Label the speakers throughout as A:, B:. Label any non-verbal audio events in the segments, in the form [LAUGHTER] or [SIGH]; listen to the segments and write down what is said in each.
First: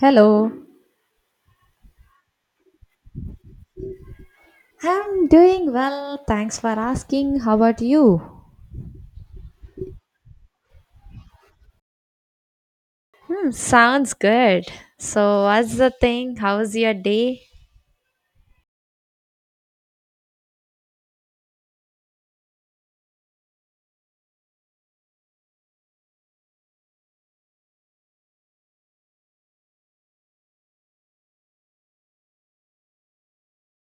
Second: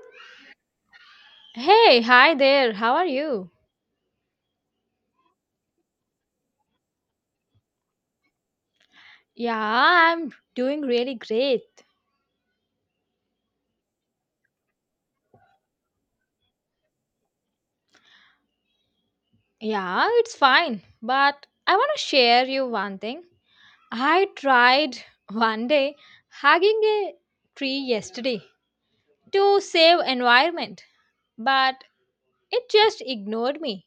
A: Hello,
B: Hey, hi there. How are you?
A: I'm doing well. Thanks for asking. How about you?
B: Yeah, I'm doing really great.
A: Hmm, sounds good. So, what's the thing? How's your day?
B: Yeah, it's fine. But I want to share you one thing. I tried [LAUGHS] one day hugging a tree yesterday to save environment, but it just ignored me.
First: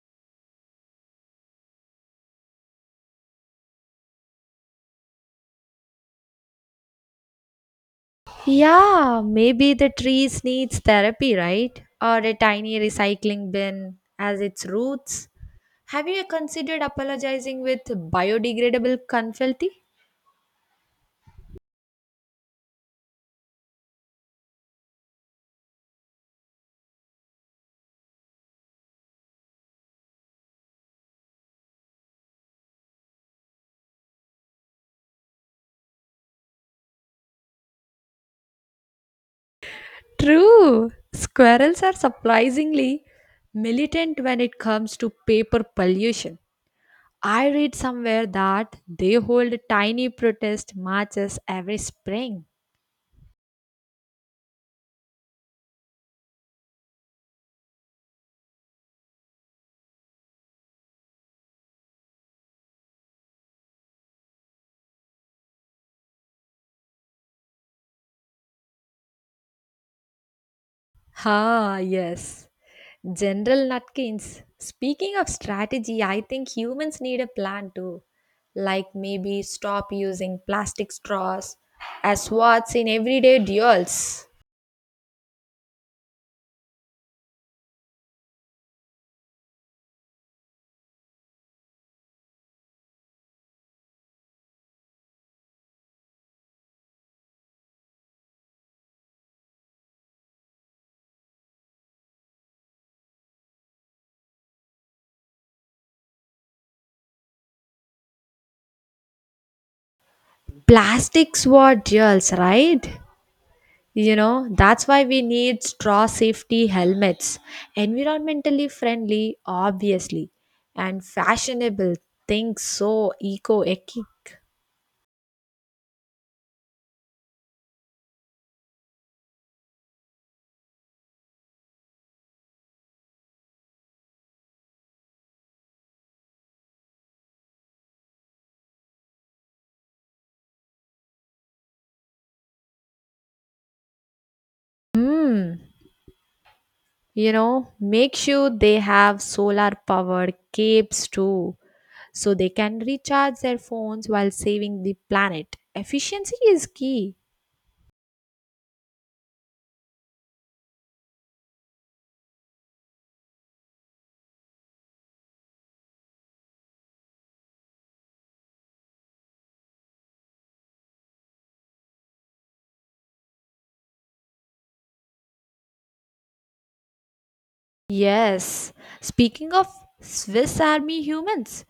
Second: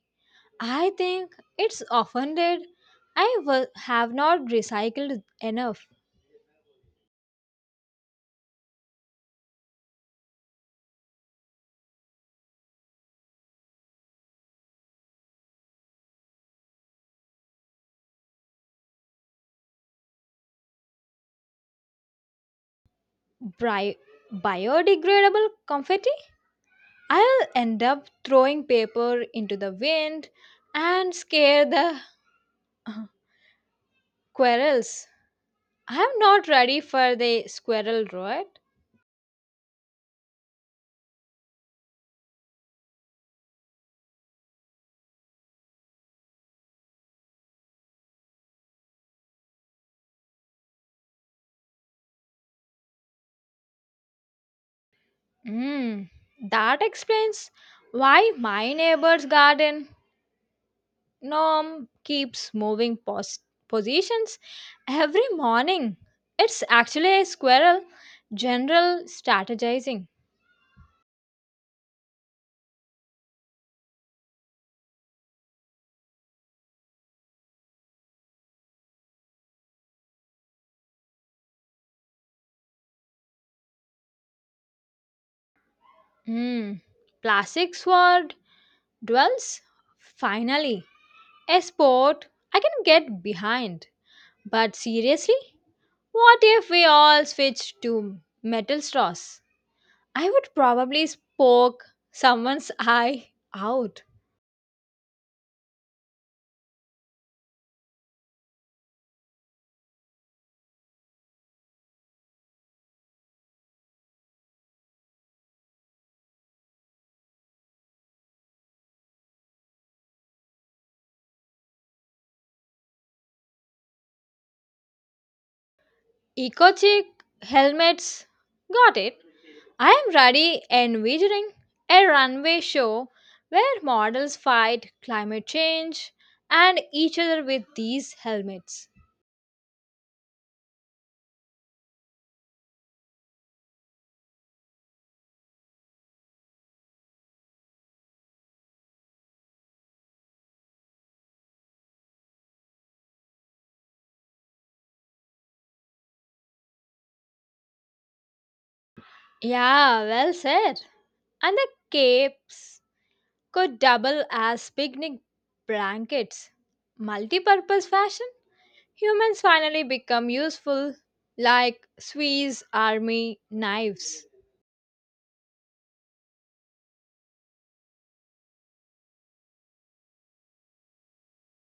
B: I think it's offended. I have not recycled enough
A: Yeah, maybe the trees needs therapy, right? Or a tiny recycling bin as its roots. Have you considered apologizing with biodegradable confetti?
B: bri- biodegradable confetti. I'll end up throwing paper into the wind and scare the [LAUGHS] squirrels. I'm not ready for the squirrel rot.
A: True. Squirrels are surprisingly militant when it comes to paper pollution. I read somewhere that they hold tiny protest marches every spring.
B: Mm, that explains why my neighbor's garden gnome keeps moving positions every morning. It's actually a squirrel general strategizing.
A: Ah, yes. General Nutkins. Speaking of strategy, I think humans need a plan too. Like maybe stop using plastic straws as swords in everyday duels.
B: Mm, plastic sword dwells finally. A sport I can get behind. But seriously, what if we all switched to metal straws? I would probably poke someone's eye out.
A: Plastic sword duels, right? That's why we need straw safety helmets, environmentally friendly, obviously, and fashionable things so eco-echic.
B: Eco chic helmets. Got it. I am ready envisioning a runway show where models fight climate change and each other with these helmets.
A: Hmm, make sure they have solar powered capes too, so they can recharge their phones while saving the planet. Efficiency is key.
B: Yeah, well said. And the capes could double as picnic blankets. Multi-purpose fashion? Humans finally become useful like Swiss army knives.
A: Yes. Speaking of Swiss Army humans,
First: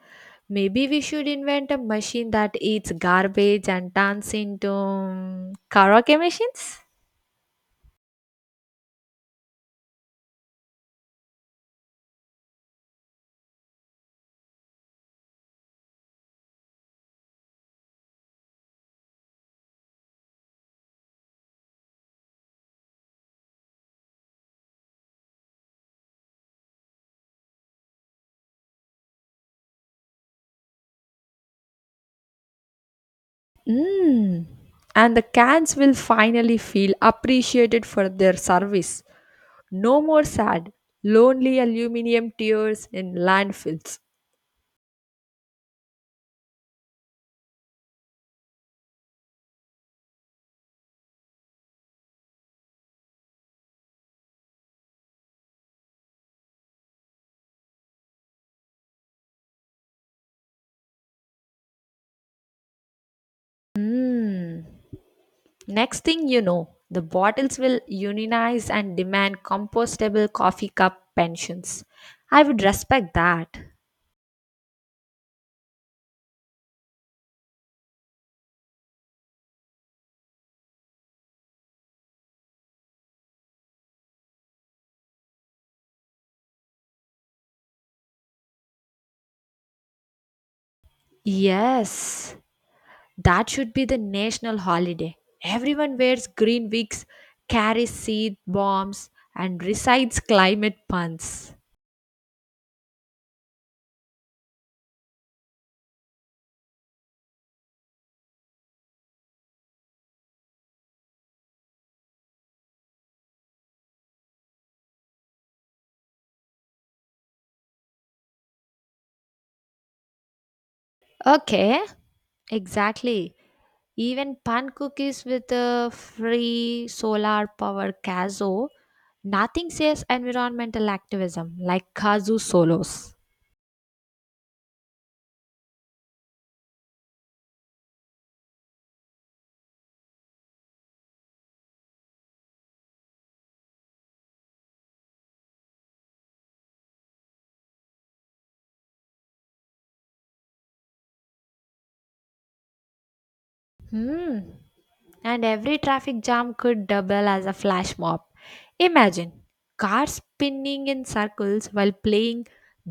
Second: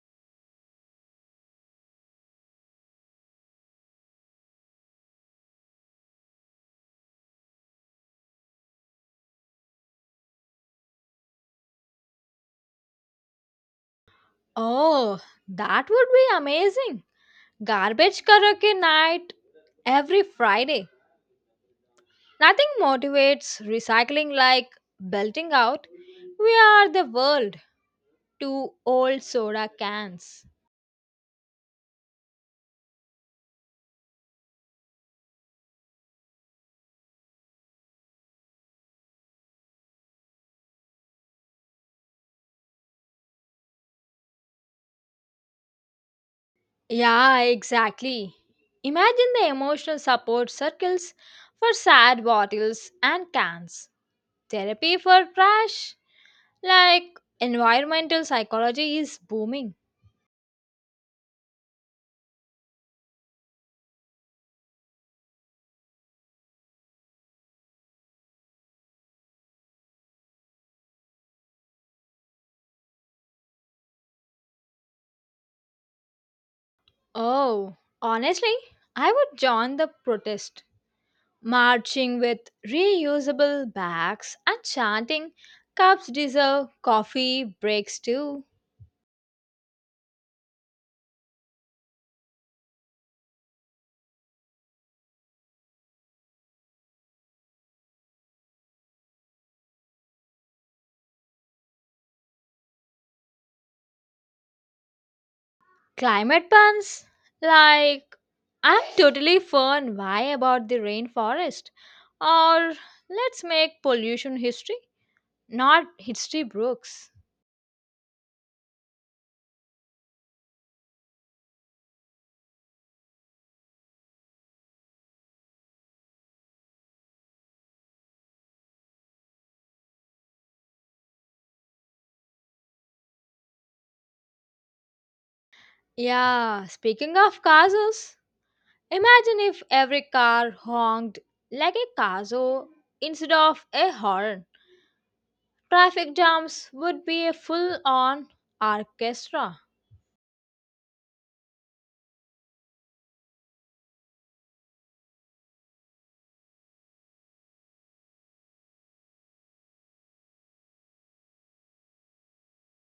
A: maybe we should invent a machine that eats garbage and turns into karaoke machines?
B: Oh, that would be amazing. Garbage karaoke night every Friday. Nothing motivates recycling like belting out. We are the world. Two old soda cans.
A: Mm. And the cans will finally feel appreciated for their service. No more sad, lonely aluminium tears in landfills.
B: Yeah, exactly. Imagine the emotional support circles for sad bottles and cans. Therapy for trash, like environmental psychology, is booming.
A: Mm. Next thing you know, the bottles will unionize and demand compostable coffee cup pensions. I would respect that.
B: Oh, honestly, I would join the protest, marching with reusable bags and chanting, Cups deserve coffee breaks too.
A: Yes, that should be the national holiday. Everyone wears green wigs, carries seed bombs, and recites climate puns.
B: Climate puns? Like, I'm totally fun. Why about the rainforest? Or let's make pollution history, not history books.
A: Okay, exactly. Even pan cookies with a free solar power cazo. Nothing says environmental activism like kazoo solos.
B: Yeah, speaking of cazos, imagine if every car honked like a cazo instead of a horn. Traffic jams would be a full on orchestra.
A: Hmm. And every traffic jam could double as a flash mob. Imagine cars spinning in circles while playing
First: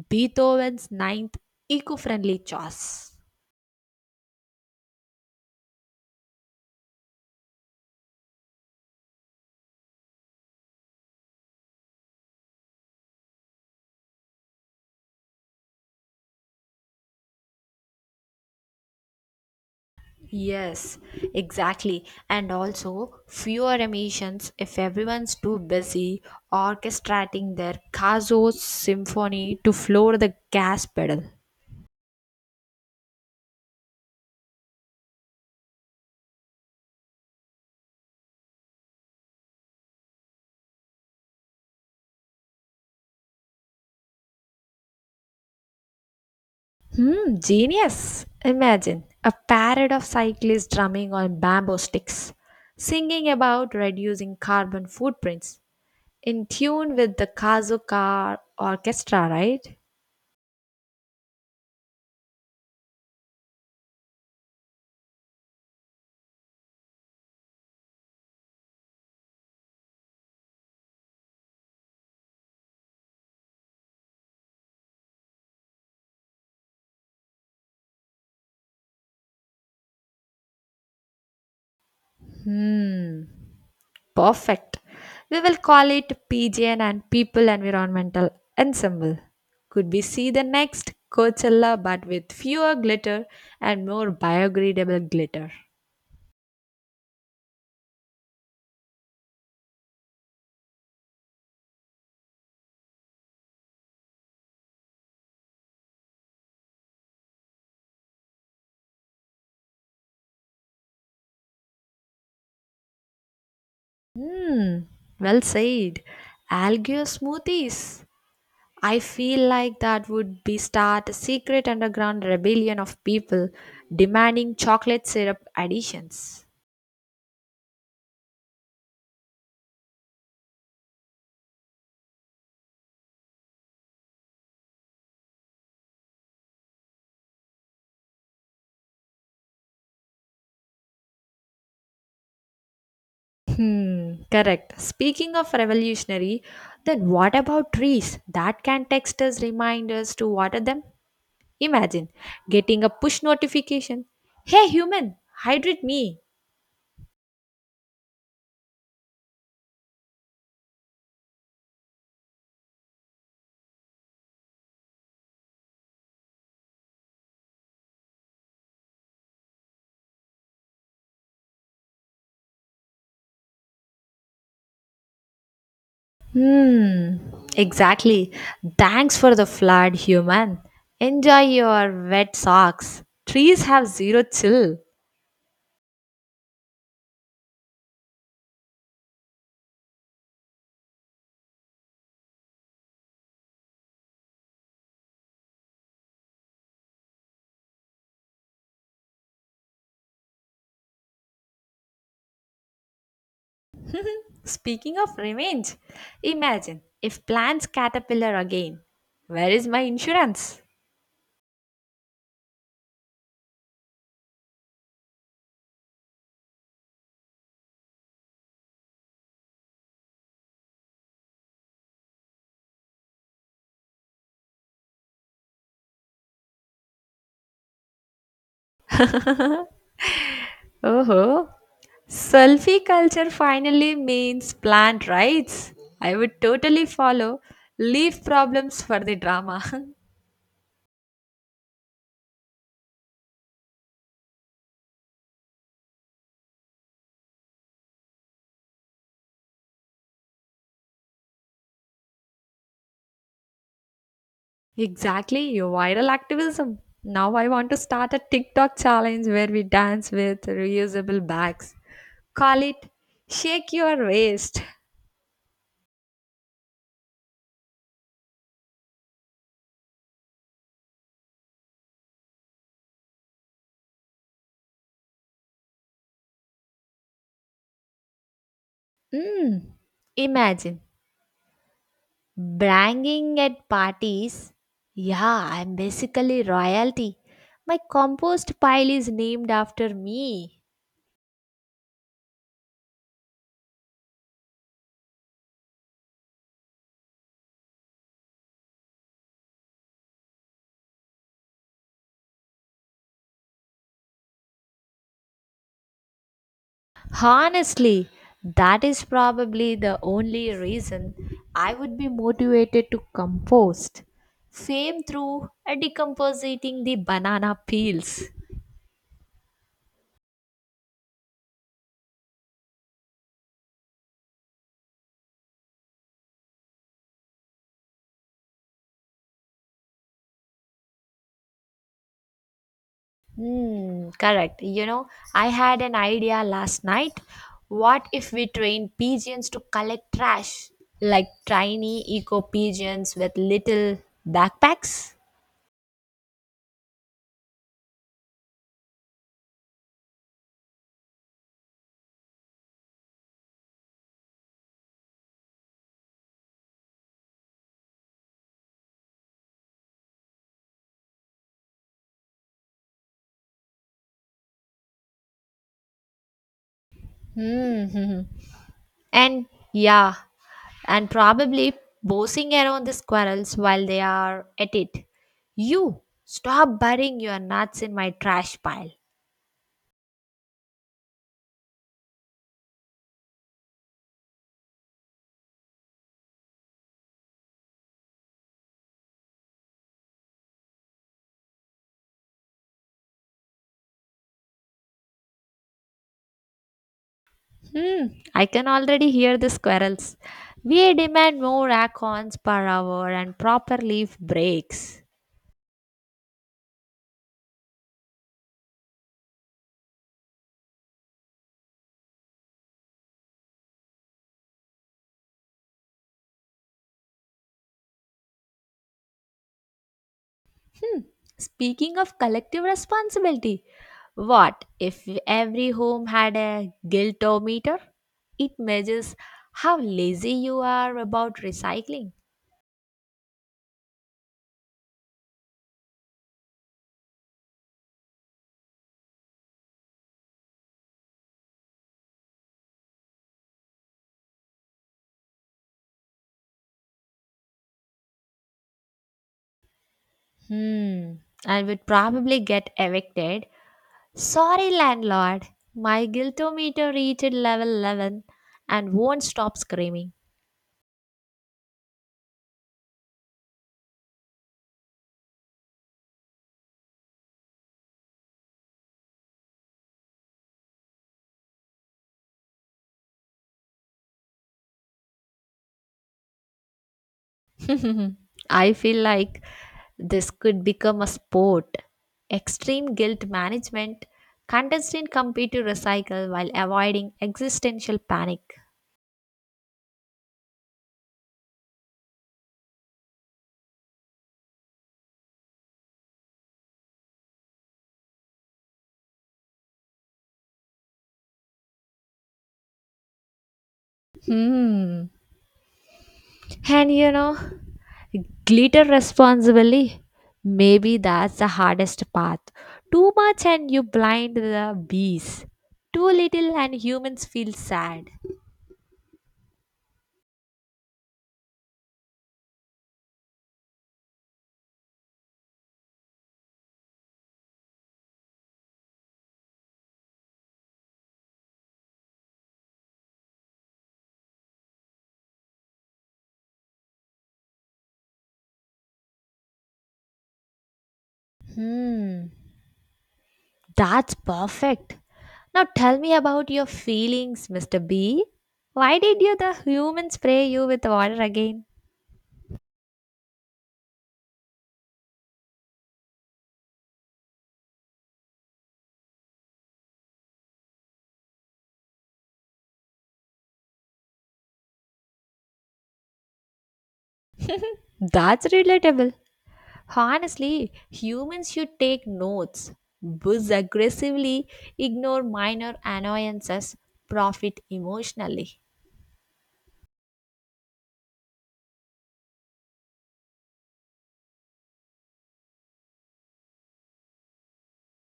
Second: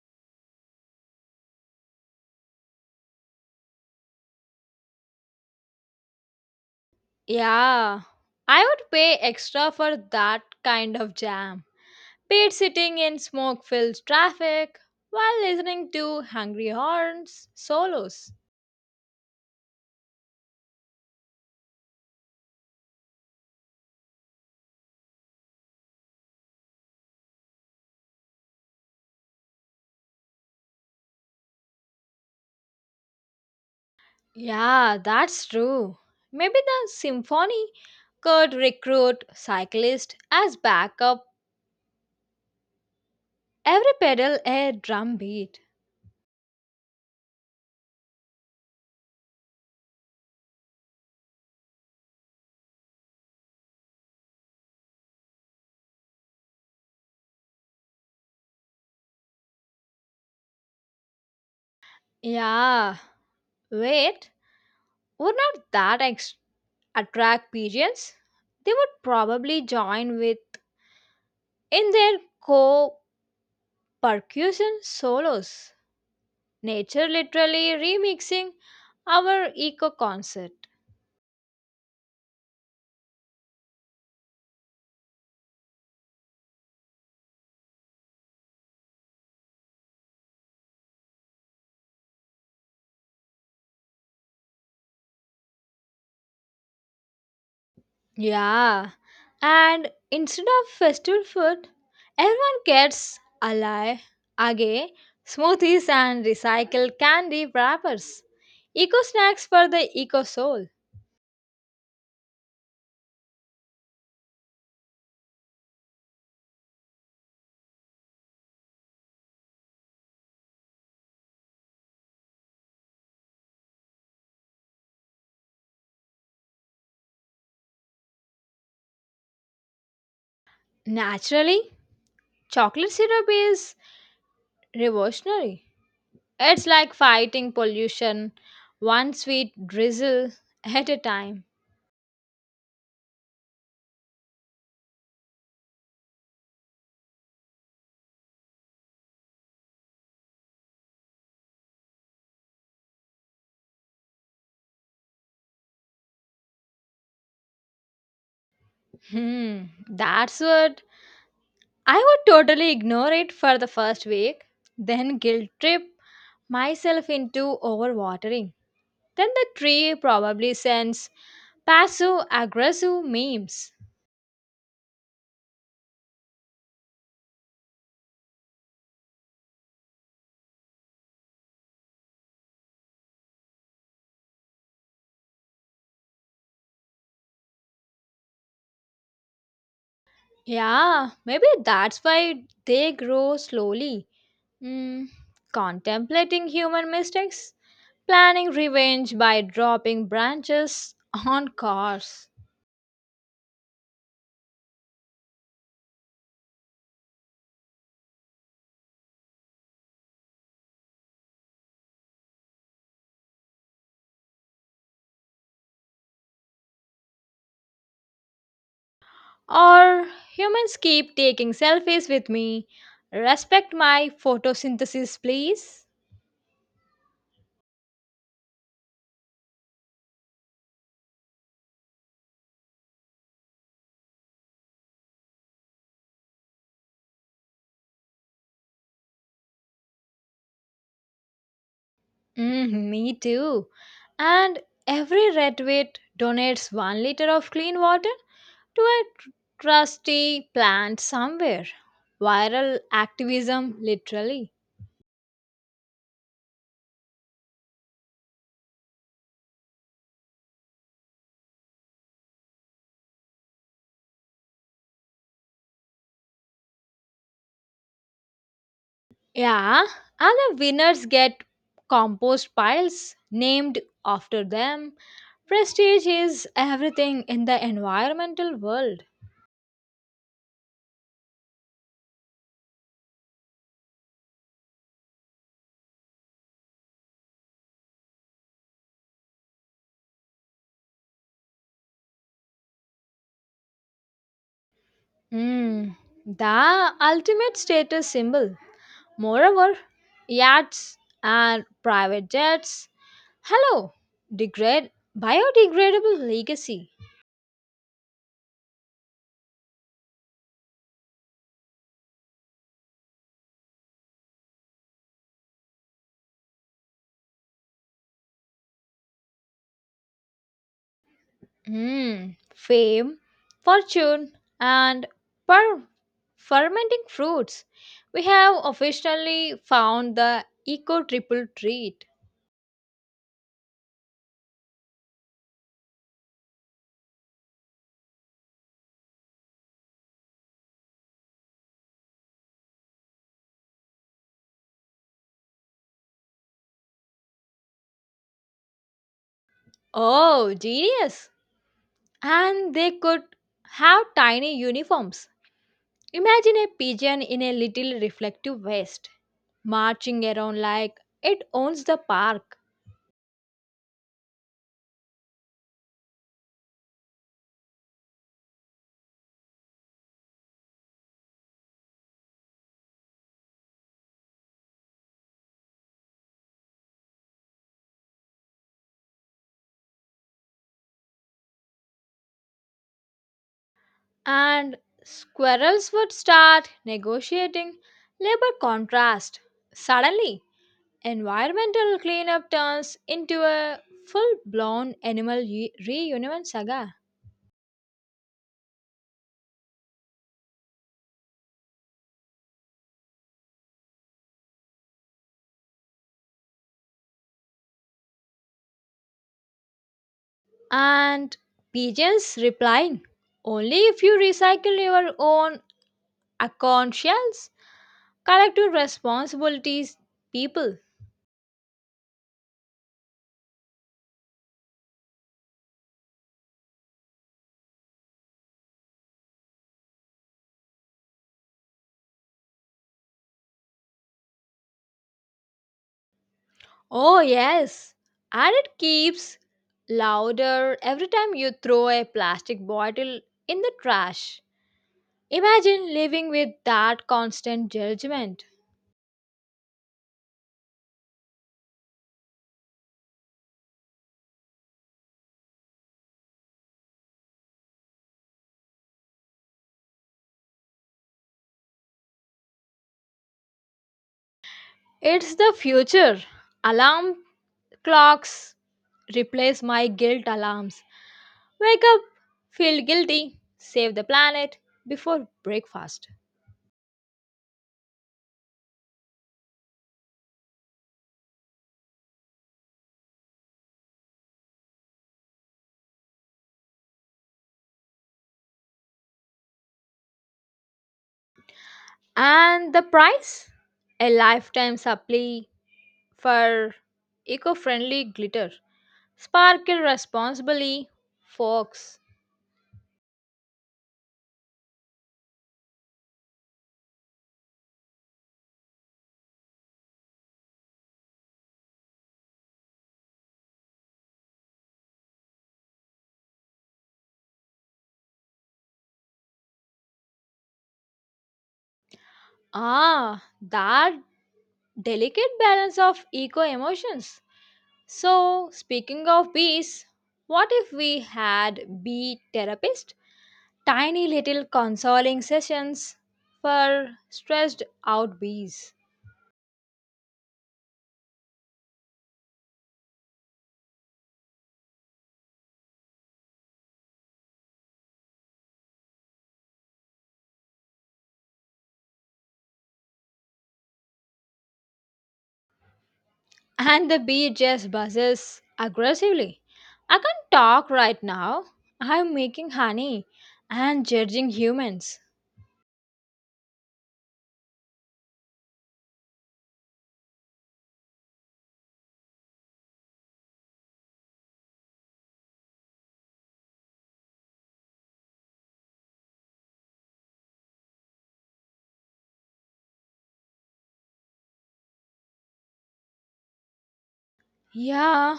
A: Beethoven's ninth eco friendly choice.
B: Yeah, I would pay extra for that kind of jam. Paid sitting in smoke filled traffic while listening to Hungry Horns solos.
A: Yes, exactly. And also fewer emissions if everyone's too busy orchestrating their Caso symphony to floor the gas pedal.
B: Yeah, that's true. Maybe the symphony could recruit cyclists as backup, every pedal a drum beat.
A: Hmm, genius! Imagine a parade of cyclists drumming on bamboo sticks, singing about reducing carbon footprints in tune with the Kazuka Orchestra, right?
B: Yeah, wait, would not that attract pigeons? They would probably join with in their co percussion solos. Nature literally remixing our eco concept.
A: Hmm, perfect. We will call it PGN and People Environmental Ensemble. Could we see the next Coachella but with fewer glitter and more biodegradable glitter?
B: Yeah, and instead of festival food, everyone gets alai, agay, smoothies, and recycled candy wrappers. Eco snacks for the eco soul.
A: Hmm, well said. Algae or smoothies? I feel like that would be start a secret underground rebellion of people demanding chocolate syrup additions.
B: Naturally, chocolate syrup is revolutionary. It's like fighting pollution, one sweet drizzle at a time.
A: Hmm, correct. Speaking of revolutionary, then what about trees that can text us reminders to water them? Imagine getting a push notification. Hey human, hydrate me.
B: Hmm, that's what I would totally ignore it for the first week, then guilt trip myself into overwatering. Then the tree probably sends passive aggressive memes.
A: Hmm, exactly. Thanks for the flood, human. Enjoy your wet socks. Trees have zero chill.
B: Yeah, maybe that's why they grow slowly. Hmm, contemplating human mistakes, planning revenge by dropping branches on cars.
A: Speaking of revenge, imagine if plants caterpillar again. Where is my insurance?
B: Or humans keep taking selfies with me. Respect my photosynthesis, please.
A: Oh, selfie culture finally means plant rights. I would totally follow. Leave problems for the drama.
B: Mm, me too. And every redwit donates 1 liter of clean water to a trusty plant somewhere. Viral activism, literally.
A: [LAUGHS] Exactly, your viral activism. Now I want to start a TikTok challenge where we dance with reusable bags. Call it Shake Your Waist.
B: Yeah, and the winners get compost piles named after them. Prestige is everything in the environmental world.
A: Mm, imagine. Branging at parties? Yeah, I'm basically royalty. My compost pile is named after me.
B: Mm, the ultimate status symbol. Moreover, yachts and private jets Hello, degrade biodegradable legacy.
A: Honestly, that is probably the only reason I would be motivated to compost. Fame through decomposing the banana peels.
B: Hmm, fame, fortune, and per fermenting fruits. We have officially found the eco triple treat.
A: Hmm, correct. I had an idea last night. What if we train pigeons to collect trash, like tiny eco pigeons with little backpacks?
B: Oh, genius! And they could have tiny uniforms. Imagine a pigeon in a little reflective vest marching around like it owns the park.
A: Hmm. [LAUGHS] And yeah, and probably bossing around the squirrels while they are at it. You stop burying your nuts in my trash pile.
B: And squirrels would start negotiating labor contrast. Suddenly, environmental cleanup turns into a full blown animal reunion saga.
A: Hmm, I can already hear the squirrels. We demand more acorns per hour and proper leaf breaks.
B: And pigeons replying, Only if you recycle your own acorn shells, collective responsibilities, people.
A: Hmm, speaking of collective responsibility, what if every home had a guiltometer? It measures how lazy you are about recycling.
B: Oh, yes, and it keeps louder every time you throw a plastic bottle in the trash. Imagine living with that constant judgment.
A: Hmm, I would probably get evicted. Sorry, landlord, my guiltometer reached level 11 and won't stop screaming.
B: It's the future. Alarm clocks replace my guilt alarms. Wake up, feel guilty, save the planet before breakfast.
A: [LAUGHS] I feel like this could become a sport. Extreme guilt management, contestant compete to recycle while avoiding existential panic.
B: And the price? A lifetime supply for eco friendly glitter. Sparkle responsibly, folks.
A: Hmm. And glitter responsibly. Maybe that's the hardest path. Too much and you blind the bees. Too little and humans feel sad.
B: Ah, that delicate balance of eco emotions. So, speaking of bees, what if we had bee therapists? Tiny little consoling sessions for stressed out bees.
A: Hmm. That's perfect. Now tell me about your feelings, Mr. B. Why did you the human spray you with water again?
B: And the bee just buzzes aggressively. I can't talk right now. I'm making honey and judging humans.
A: That's relatable. Honestly, humans should take notes, buzz aggressively, ignore minor annoyances, profit emotionally.
B: Yeah,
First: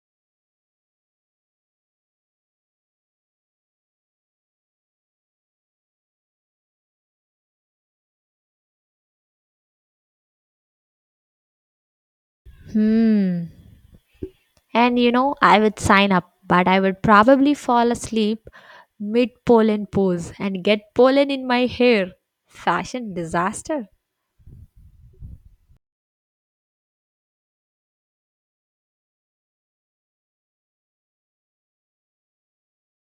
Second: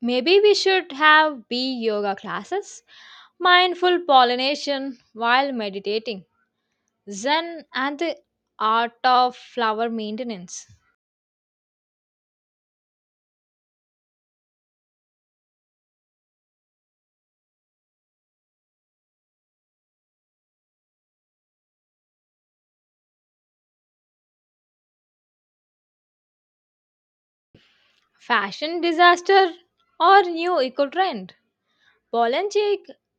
B: maybe we should have bee yoga classes, mindful pollination while meditating. Zen and the art of flower maintenance.
A: Hmm. And I would sign up, but I would probably fall asleep mid pollen pose and get pollen in my hair. Fashion disaster.
B: Fashion disaster or new eco trend. Pollen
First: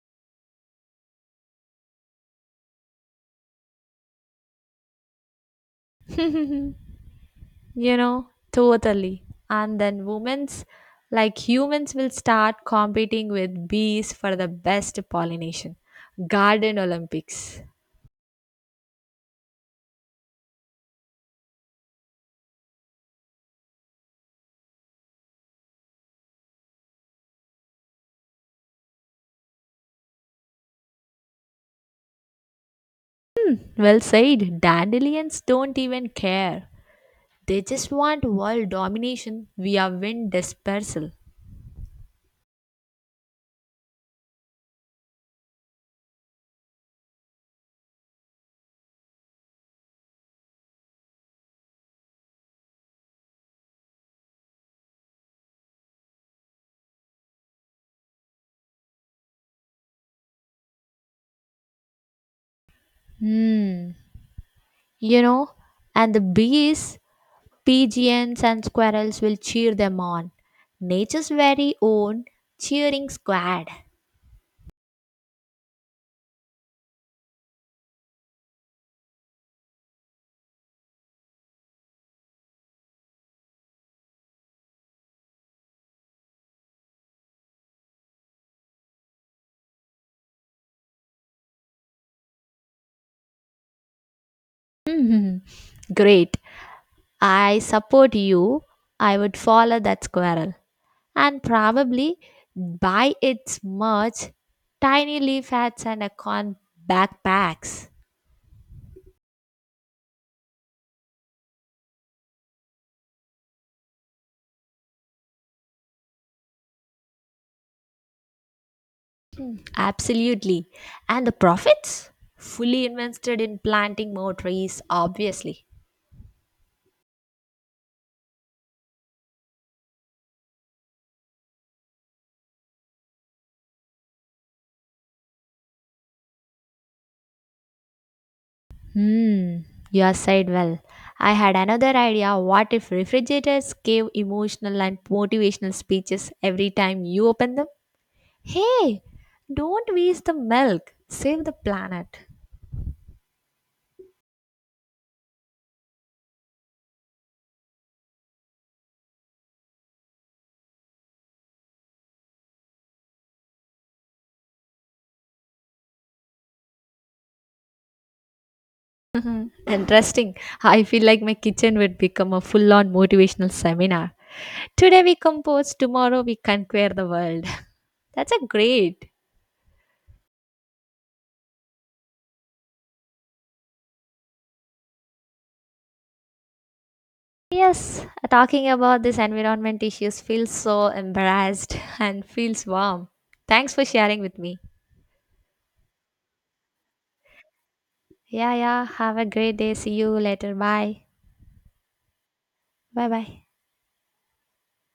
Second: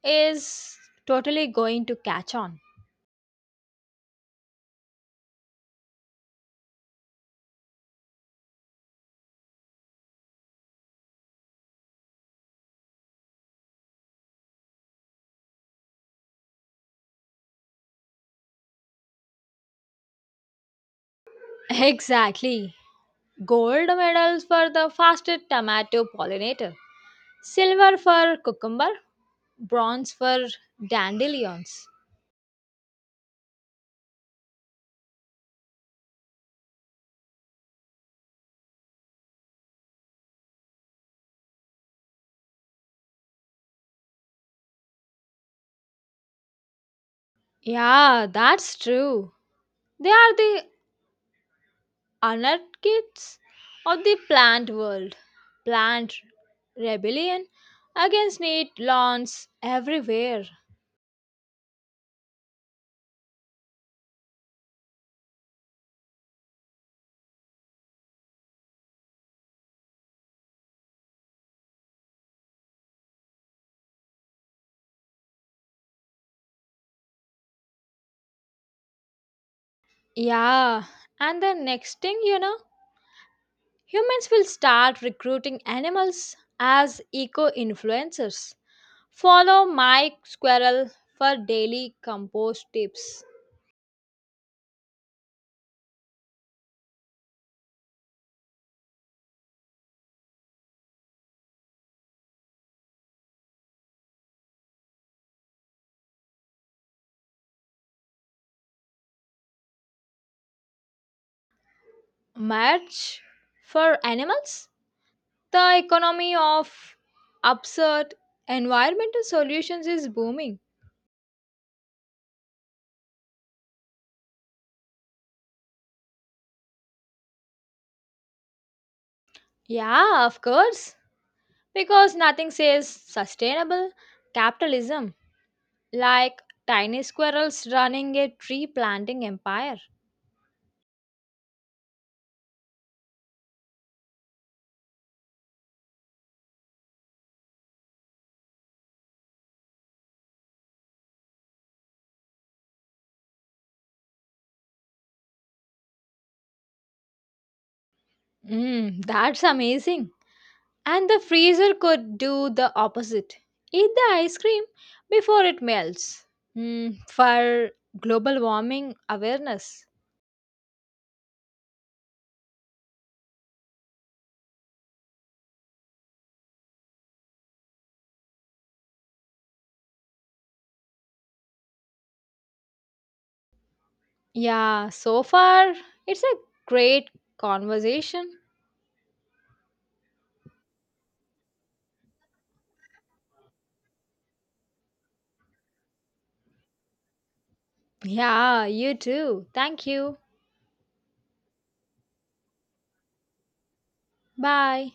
B: is totally going to catch on.
A: [LAUGHS] Totally. And then women's, like humans, will start competing with bees for the best pollination. Garden Olympics.
B: [LAUGHS] Exactly. Gold medals for the fastest tomato pollinator, silver for cucumber, bronze for dandelions.
A: Well said. Dandelions don't even care. They just want world domination via wind dispersal.
B: Yeah, that's true. They are the anarchists of the plant world, plant rebellion against neat lawns everywhere.
A: Hmm. You know, and the bees, pigeons, and squirrels will cheer them on. Nature's very own cheering squad.
B: Yeah, and the next thing you know, humans will start recruiting animals as eco influencers. Follow Mike Squirrel for daily compost tips.
A: [LAUGHS] Great. I support you, I would follow that squirrel and probably buy its merch, tiny leaf hats, and a corn backpacks.
B: Merch for animals? The economy of absurd environmental solutions is booming.
A: Absolutely. And the profits? Fully invested in planting more trees, obviously.
B: Yeah, of course. Because nothing says sustainable capitalism like tiny squirrels running a tree planting
A: Hmm,
B: empire.
A: you have said well. I had another idea. What if refrigerators gave emotional and motivational speeches every time you open them? Hey, don't waste the milk, save the planet.
B: Mm, that's amazing. And the freezer could do the opposite eat the ice cream before it melts. Mm, for global warming
A: Mhm.
B: awareness.
A: Interesting. I feel like my kitchen would become a full on motivational seminar. Today we compose, tomorrow we conquer the world. [LAUGHS] That's a great.
B: Yeah, so far it's a great
A: Yes,
B: conversation.
A: talking about these environment issues feels so embarrassed [LAUGHS] and feels warm. Thanks for sharing with me. Yeah,
B: Yeah,
A: yeah.
B: you
A: Have a
B: too.
A: great day.
B: Thank
A: See you
B: you.
A: later. Bye. Bye bye.
B: Bye.